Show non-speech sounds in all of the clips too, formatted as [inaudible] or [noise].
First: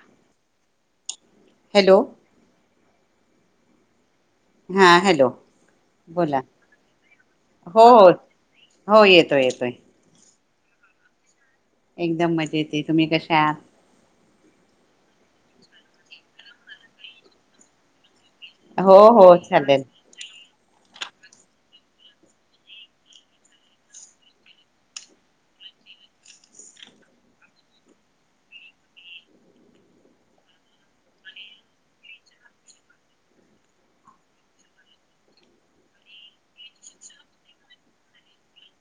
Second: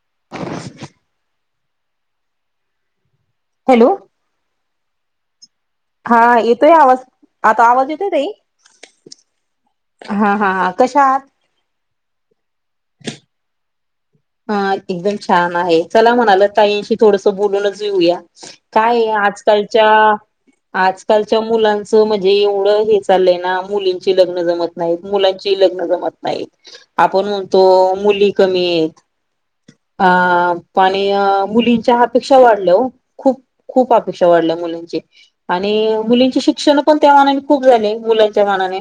[unintelligible] Hello, hello, हा hello, हा बोला येतोय आवाज आता हो आवाज येतोय हो तई, हो येतोय येतोय हा हा कशा आहात, एकदम मजा येते तुम्ही कशा आहात, हा एकदम छान आहे, चला म्हणाल ताईंशी थोडस बोलूनच येेऊया हो काय हो आज चालेल कालच्या आजकालच्या मुलांचं म्हणजे एवढं हे चाललंय ना मुलींची लग्न जमत नाहीत मुलांची ल जत नाही आपण म्हणतो मुली कमी आहेत अ आणि मुलींच्या अपेक्षा वाढल्या हो खूप-खूप अपेक्षा वाढल्या मुलीं आणि मुलींचे शिक्षण पण त्या मानाने खूप झाले मुलांच्या मानाने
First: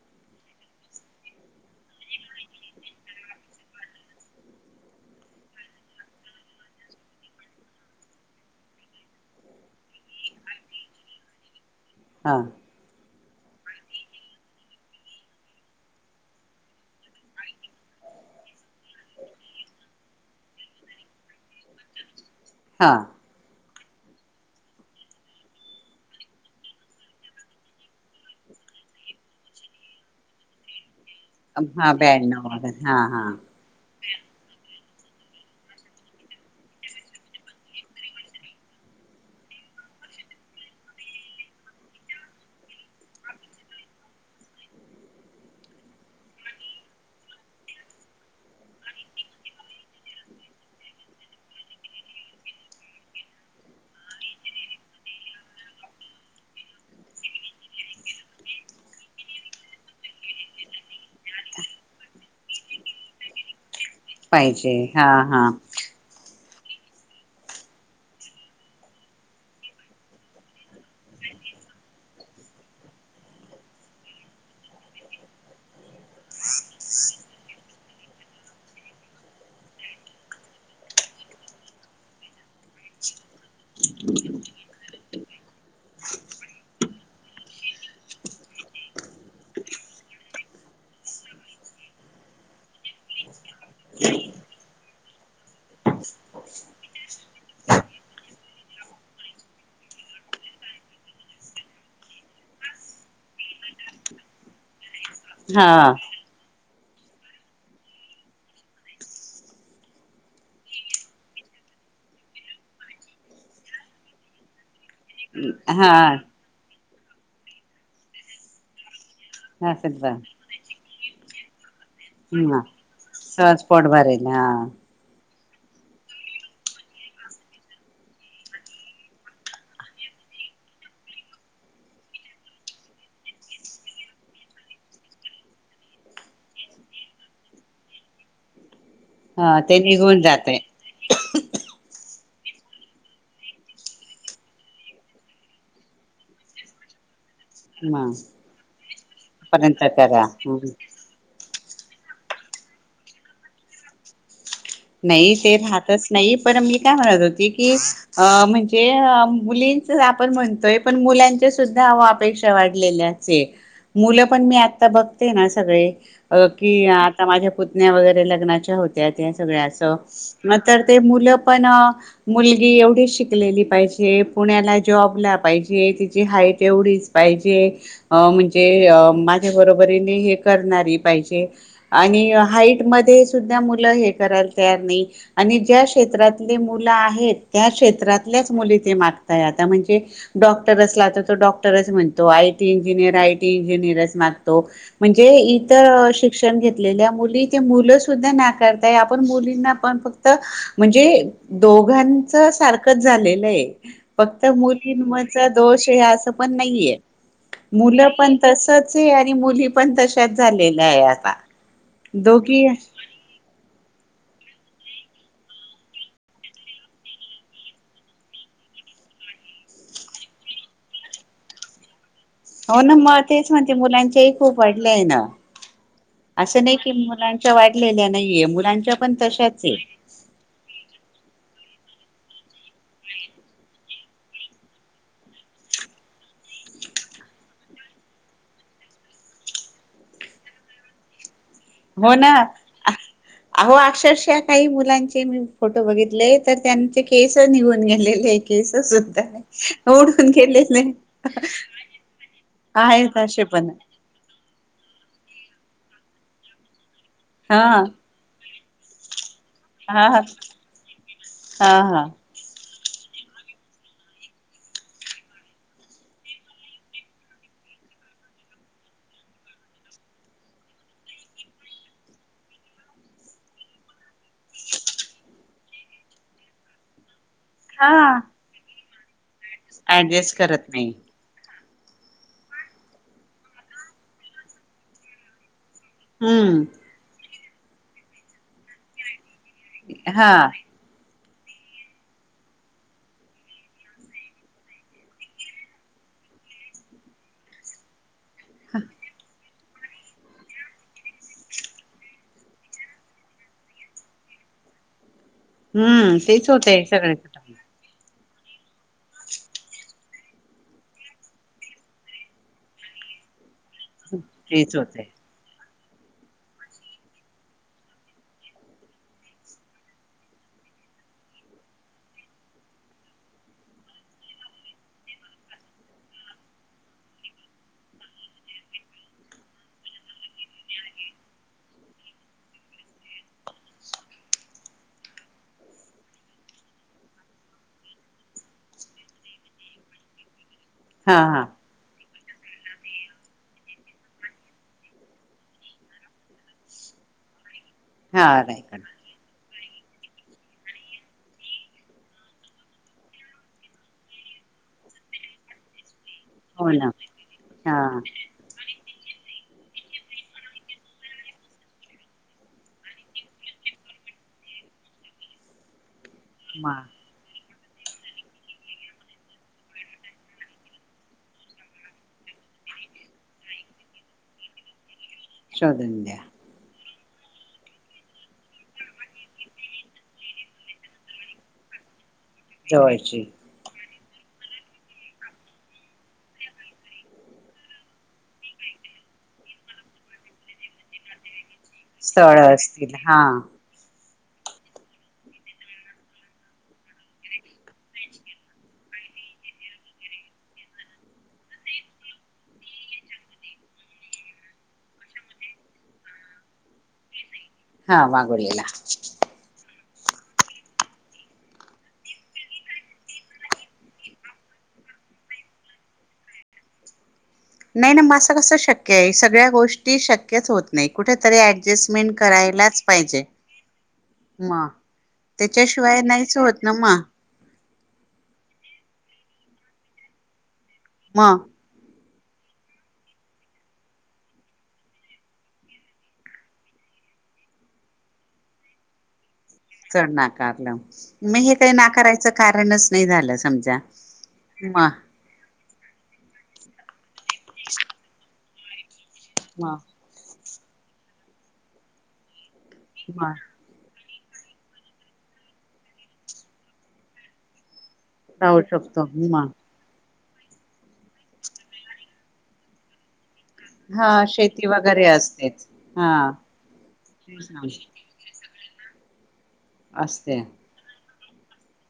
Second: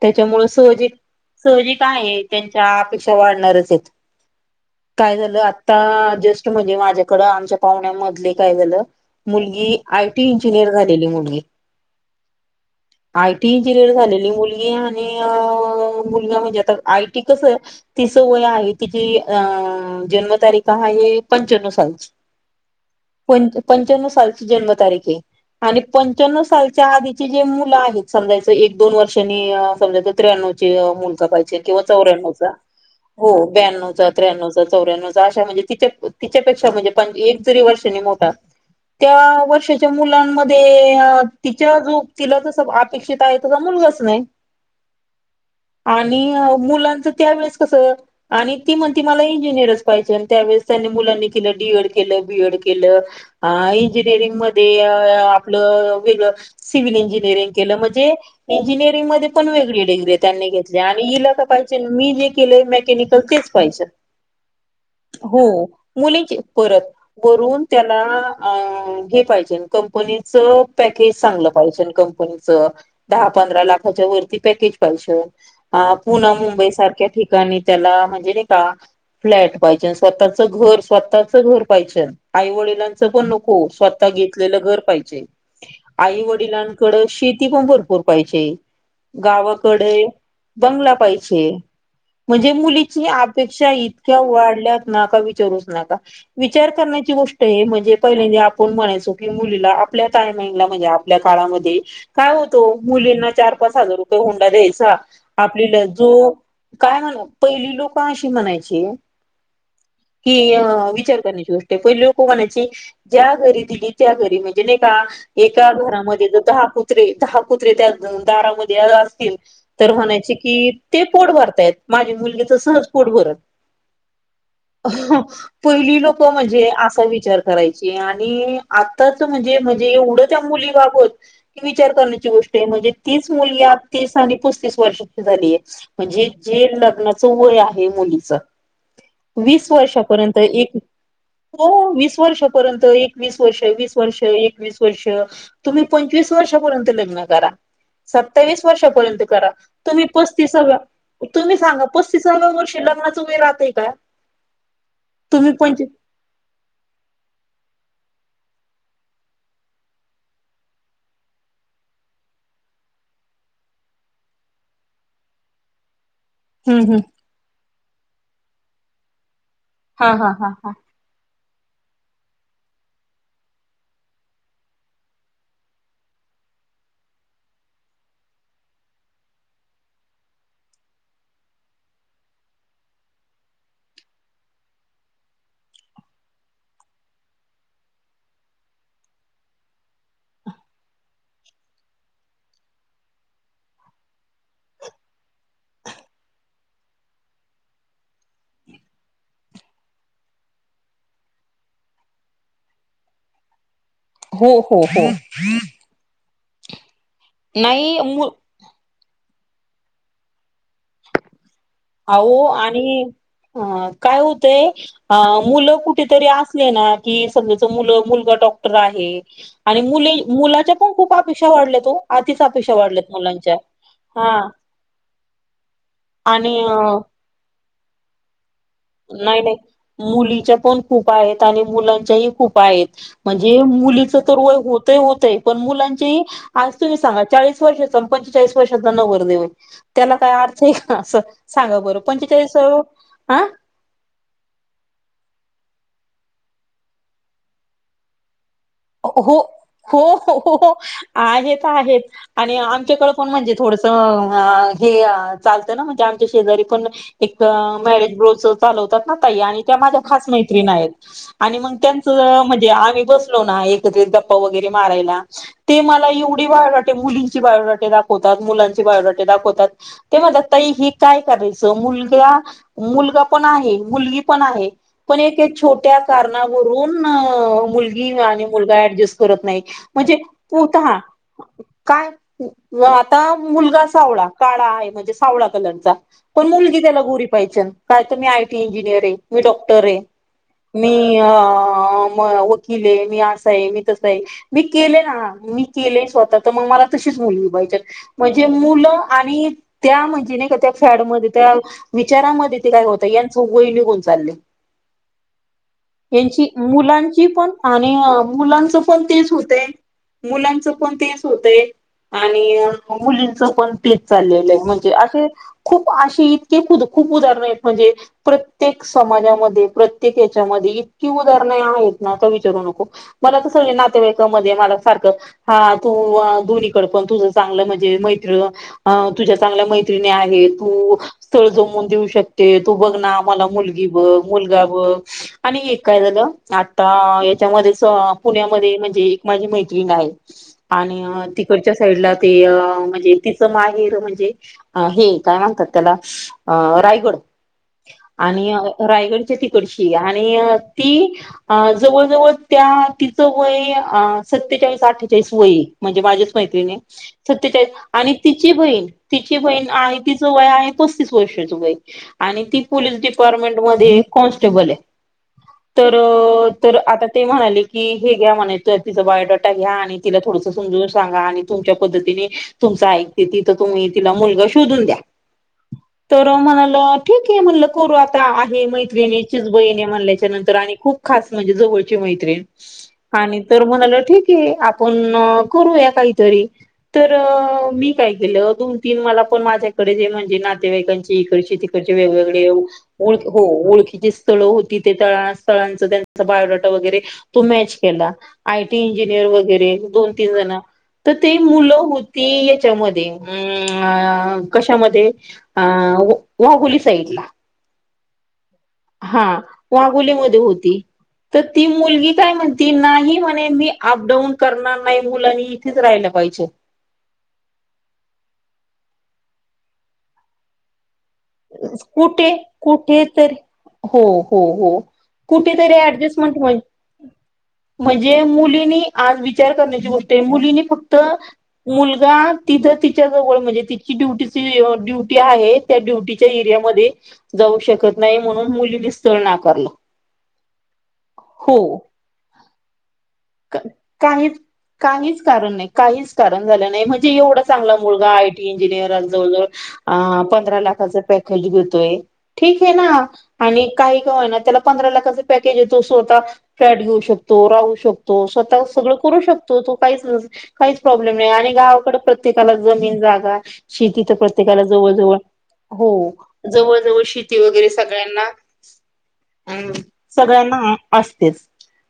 त्याच्यामुळ सहजिक-सहजिक आहे त्यांच्या अपेक्षा वाढणारच आहेत [inaudible] काय झालं आता जस्ट म्हणजे माझ्याकड आमच्या पाहुण्यामधले काय झालं मुलगी आयटी इंजिनियर झालेली मुलगी, हा, आयटी इंजिनियर झालेली मुलगी आणि मुलगा म्हणजे आता आयटी कसं आहे तिचं वय आहे, तिची अ जन्मतारीख आहे पंचाण्व सालची हा पंच पंच्चानव सालची जन्म तारीखे हे आणि पंच्याण्णव सालच्या आधीचे जे मुलं आहेत समजायचं एक दोन वर्षांनी समजायच त्र्याण्व चे मुलचा पाहिजे किंवा हा चौऱ्याणव ब्याण्णव चा वगैरे हा हा हो ब्यानवच त्रानव चा चौऱ्यानव अश म्हणजे तिच्यापेक्षा म्हणजे एक जरी वर्षनी मोठा त्या वर्षाच्या मुलांमध्ये तिच्या जो तिला जस अपेक्षित आहे तस मु नाही आणि मुलांच त्या वेळेस कसं आणि ती म्हणते मला इंजिनियरच पाहिजे आणि त्यावेळेस त्यांनी मुलांनी केलं डी. एड. केलं बी. एड. केलं अ इंजिनिअरिंगमध्येध्ये आपलं वेगळं सिव्हल इंजिनिअरिंग केलं म्हणजे इंजिनिअरिंग मध्ये पण वेगळी डग्री त्यांनी घेतली आणि हिला का पाहिजे मी जे केले मेकॅनिक तर तेच पाहिजे पाहिजे हा हा हो मुलीची परत वरून त्याला घे पाहिजे कंपनीचं पॅकेज सांगलं पाहिजेल कंपनीच दहा पंधरा लाखाच्या वरती पॅकेच पाहिजे आ पुणा मुंम मुंबई सारख्या ठिकाणी त्याला म्हणजे नाही का फ्लॅट पाहिजे स्वतःच घर स्वतःच घर पाहिजे आई वडिलांचं पण नको स्वतः घलं घर पाहिजे आई वडिलांकड शेती पण भरपूर पाहिजे गावाकडे बंगला पाहिजे म्हणजे मुलीची अपेक्षा इतक्या वाढल्यात नाका विचारूच नका विचार करण्याची गोष्ट ण आप म्ह क आपल्याा आपल्या का काय होतो मुलींना चार पाच हजार रुपये होंडा द्यायचा हा आपल्याला जो काय म्हण पहिली लोक अशी म्हणायची कि विचार करण्याची गोष्ट आहे पहिली लोक म्हणायची ज्या घरी दिली त्या घरी म्हणजे नाही का एका हा घरामध्ये दहा कुत्रे दहा कुत्रे त्या दारामध्ये तर असेल बर म्हणायचे कि ते पोट भर [inaudible] माझे मुलगीच ह सहज पोट भरत सहज पोट भरेल हा पहिली लोक म्हणजे असा विचार करायची आणि आताच म्हणजे म्हणजे एवढं त्या मु विचार करण्याची गोष्ट म्हणजे तीच मुली आ तीस आणि पस्तीस वर्षाची झाली आहे म्हणजे जे लग्नाचं वय आहे मुलीच हा वीस ते निघून वर्षापर्यंत जाते एक हो वीस वर्षापर्यंत एकवीस वर्ष वीस वर्ष एकवीस वर्ष तुम्ही पंचवीस वर्षापर्यंत लग्ना करा ह सत्तावीस वर्षापर्यंत करा पर्यंत तुम्ही करा पस्तीस तुम्ही सांगा पस्तीसाव वर शिीलगनाच वे राहते का नाही तुम्ही ते पंचवी राहतच नाही पण मी काय म्हणत होती की अ म्हणजे मुलींच आपण म्हणतोय पण मुलांच्या सुद्धा अपेक्षा वाढलेल्या आहेत मुलं पण मी आता बघते ना सगळे अ कि हं हं आता माझ्या पुतण्या् वगैरे लग्नाच्या होत्या त्या सगळ्यांचं हा हा हा हा. नंतर ते मुलं पण मुलगी एवढी शिकलेली पाहिजे पुण्याला जॉबला पाहिजे तची हा तेवढीच पाहिजे म्हणजे माझ्या बरोबरीने हे करणारी पाहिजे आणि हाईट मध्ये सुद्धा मुलं हे करायला तयार नाही आणि ज्या क्षेत्रातले मुलं आहेत त्या क्षेत्रातल्याच मुली ते माग आता म्हणजे डॉक्टर असला तर तो डॉक्टरच म्हणतो आयटी इंजिनियर आयटी इंजिनियर म्हणजे इतर शिक्षण घेतलेल्या मुली मुलं सुद्धाकार आपण बलींना पण फक्त म्हणजे दोघांच सारखंच झालेलं आहे फक्त हो हो हो मुलींच दोष आहे असं पण नाहीये नाही मुलं मु पण तसच आहे आणि मुली पण तशच झालेल्या आहे आता होह दोघी आणि हो अ हो मुलं कुठेतरी असले ना की समजा मुलगा डॉक्टर आहे आणि मुले मुलाच्या पण खूप अपेक्षा वाढल्या तो हो ना मग तेच म्हणते मुलांचेही हा. खूप वाडले आहे ना अस आणि अ, नाही की मुलांच्या वाढलेल्या नाहीे मु नाही नाही मुलीच्या पण खूप आहेत आणि मुलांच्या खूप आहेत म्हणजे मुलीच तर वय होत होतय पण मुलांच्या तुम्ही सांगा चाळीस वर्षाचा पंचेचाळीस वर्षाचा नवर देव त्याला काय अर्थ आहे का अस सांगा बरं हो ना पंचेचाळीस हं अहो अक्षरशः काही मुलांचे मी फोटो बघितले तर त्यांचे केस निघून गेलेले केस सुद्धा हो नाही उडून हो गेलेले आहेत आहेत आणि आमच्याकडें आहेत पण म्हण असे म्हणजे थोडस हे चालत ना म्हणजे आमच्या शेजारी पण एक हा मॅरेज बो चालवतात ना त्या माझ्या हा खास मैत्रीण आहेत आणि मग हा हा त्यांच म्हणजे आम्ही बसलो ना गप्पावगैरे माराय ला मला ते एवढी बायोडाटे मुलींची बायोडाटे दाखवतात मुं बायोडाटा दाखवतात ते म्हणतात ताइ हे काय करायचं मुलगा मुलगा पण आहे मुलगी पण आहे पण एक छोट्या कारणावरून मुलगी हा आणि मुलगा ऍडजस्ट करत नाही म्हणजे ऍडजस्ट करत पत नाही काय आता मुलगा सावळा काळा आहे म्हणजे सावळा कलर पण हम्म मुली त्याला गरी पाहिे काय मी आयटी इंजिनियर आहे मी डॉक्टर आहे हा मी वकील आहे मी आहे मी तसं आहे मी केलेय ना मी केलेय स्वतः तर मग मला तशीच मुलगी पाहिजे म्हणजे मुलं आणि त्या म्हणजे नाही का त्या फॅडमध्ये त्या विचारामध्ये ते काय होत यांचं वय निघून चाललं हम्म यांची तेच होतय सगळे मुलांची पण आणि मुलांचं पण तेच होते मुलांच पण तेच होतंय आणि मुलींच पण चाललेलं तेच म्हणजे होतय असे खूप अशी इतके ख खूप उदाहरण आहेत म्हणजे प्रत्येक समाजामध्ये प्रत्येक याच्यामध्ये इतकी उदाहरणे आहेत ना विचारू नको मला तर सगळे नातेवाईकमध्येध्ये मला सारखं हा तू दोनीकड पण तुझं चांगलं म्हणजे मा तुझ्या चांगल्या मैत्रि आहे तूथ जमून देऊ शकते तू बघ मला मुलगी ब मुलगा ब आणि एक काय झालं आता याच्यामध्ये पुण्यामध्ये म्हणजे एक माझी मैत्र्रीण आहे आणि हा हा तिकडच्या साईडला ते म्हणजे तिचं माहेर म्हणजे हे काय म्हगतात त्याला रायगड हा आणि रायकड रायगडच्या ति आणि ती जवळ जवळ त्या वय सचाळी अ्ठेचाळीस वय म्हणजे मैति हो ना सच्या हा आणि तिची बहीण तिची बहीण आहे तिचं वय आहे पस्तीस वर्षाच वय आणि ती पोलीस डिपार्टमेंट मध्ये कॉन्स्टेबल आहे तर म तर आता ते म्हणाले कि हे घ्या म्हण तिचा बायोडाटा घ्या आणि तिला थोडस समजून सांगा आणि तुमच्या पद्धतीने त तु तिथ तुम्ही तिला मुलग शोधून द्या शोधून द्या तर म्हणा ठीक आहे म्हणलं करू आता आहे मैत्रिणीचीिच बहीणी म्हणल्याच्या नंतर आणि खूप खास म्हणजे जवळची मैत्रीिणी जवळची आणि तर म्हणाल ठीक आहे आपण करूया काहीतरी तर मी काय केलं दोन तीन मला पण माझ्याकडेे म्हणजे नातेवाईकांची इकड े स्थळ वेगवेगळे असतील ओळ हा हो ओळखीचे स्थळ होती ते त स्थळांच त्यांचा बायोडाटा वगैरे तो मॅच केला आयटी इंजिनियर वगैरे दोन तीन जण तर ते मुलं होती याच्यामध्ये कशामध्ये अ वाहुली साईड ला हा मागोडला पुलीमध्ये होती तर ती मुलगी काय म्हण त नाही म्हणे मी अपडाऊन करणार नाही मुलानी इथेच राहिलं पाहिच नाही ना म असं कसं शक्य आहे सगळ्या गोष्टी शक्यच होत नाही कुठेतरी ऍडजस्टमेंट कुठे करायलाच कुठे पाहिजे तरी हो हो म हो कुठेतरी त्याच्याशिवाय ऍडजस्टमेंट नाहीच होईल. होत ना म म्हणजे मुलीनी आज विचार करण्याची गोष्ट मुलीनी फक्त मग मुल तिथं तिच्या जवळ म्हणजे तिची ड्युटी ड्युटी आहे त्या ड्युटी एरिया म जाऊ शकत नाही म्हणून मुलीतळ चड नाकारलं मग हे काही हो नाकारायचं कारणच नाही झालं समजा काहीच म काहीच कारण नाही काहीच कारण झालं नाही म्हणजे एवढं चांगला मुलगा इंजिनिर जवळ म जवळ पंधरा लाखच पॅकेज घेतोय ठीक आहे ना म आणि काही त्या पंरा लाख पकेज येतो स्वतः फ्लॅट घेऊ शकतो राहू शकतो तो राहू स्वतः सगळं शकतो करू म शकतो तो काहीच काहीच प्रॉब्लेम नाही आणि गावाकड प्रत्येकाला जमीन जागा शेती तर हा प्रत्येकाला शेती वगैरे जवळजवळ असतेच हो हा जवळ जवळ शेती वगैरे सगळ्यांना हम असते सगळ्यांना असतेच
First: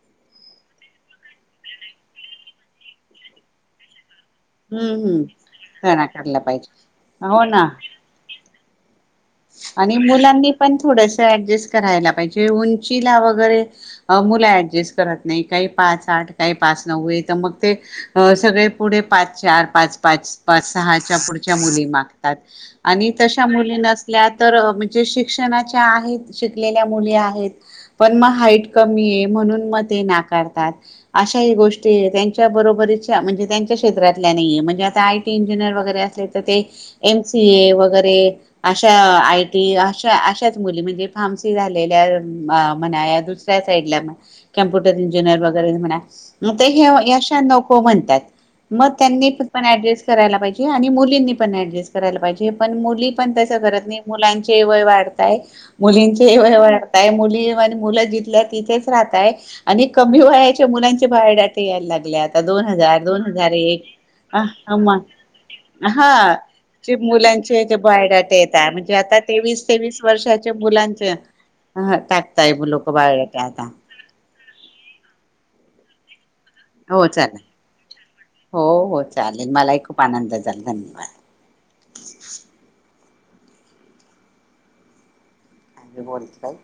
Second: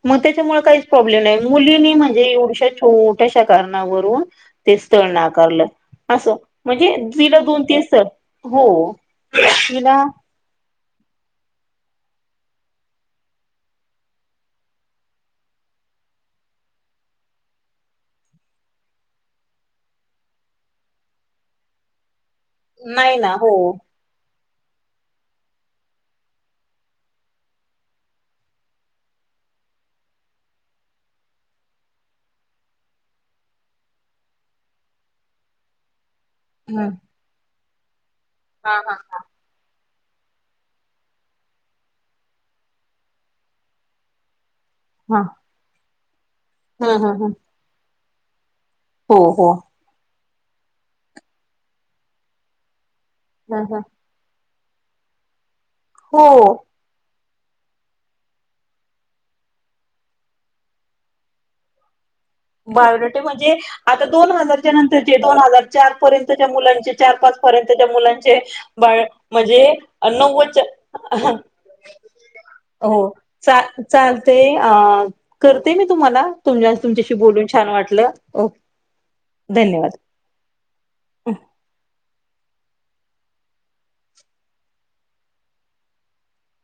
मग त्याच्यामुळे काहीच प्रॉब्लेम नाही मुलीनी म्हणजे एवढश्या छोट्याशा कारणावरून ते हम्म स्थळ हम्म नाकारलं असं नाकारला पाहिजे म्हणजे हो तलं दोन ना तेन स्थळ हो आणि तिला मुलांनी पण के उं आठ काही पा नव मग ते सगळे पुढे पा चार पाच पा पुढच्या मुली मागतात आणि नाही ना तशा हो मुलीना तर म्हणजे शिक्षणाच्या आहेत शिकलेल्या मुली आहेत पण म हाईट कमी ये म्हणुन ते नाकारतात अशा गोष्टी ये त्यांच्या बरोबरीच्या म्हणजे त्यांच्या क्षेत्रातील म्हणेजे आय टी इंजिनियर वगैरे असे ते हम्म. एम सी ए वगैरे हा अशा हा. आय टी अशच मुली म्हणजे फार्मसी झालेल्या म्हणायादुसऱ्या साईडला कम्प्युटर हा इंजिनियर वगैरे म्हणा ते हा हा हे हा अशा नको म्हणतात. मग हो त्यांनी हो पण ऍडजस्ट करायला पाहिजे आणि मुलींनी पण ऍडजस्ट करायला पाहिजे पण मुली पण तसं ह ह नाही मुलांचे वय वाढत आहे हो. मुलींचे वय वाढत आहे मुले जिथल्या तिथेच राहत आहे आणि कमी वयाच्या मुलांचे बायोटाटे यायला लागल्यात दोन हजार बायोडेटे दोन हजार म्हणजे एक आता दोन हजारच्या हा नंतरचे दोन हजार चार पर्यंतच्या मुलांचे चार मुला [unintelligible] [unintelligible] अन पाच पर्यंतच्या ऎंटिलेजेबल मुलांचे म्हणजे नव्वद मुलांचे [unintelligible] ह टाकताय लोक हो बायोडाटा चा आता चालते अ करते मी अन हो ऎंटिलेजेबल चालेल बोलुन छान वाटलं हो हो चालेल मलाही धन्यवाद खूप आनंद झाला धन्यवाद अन ऎंटिलेजेबल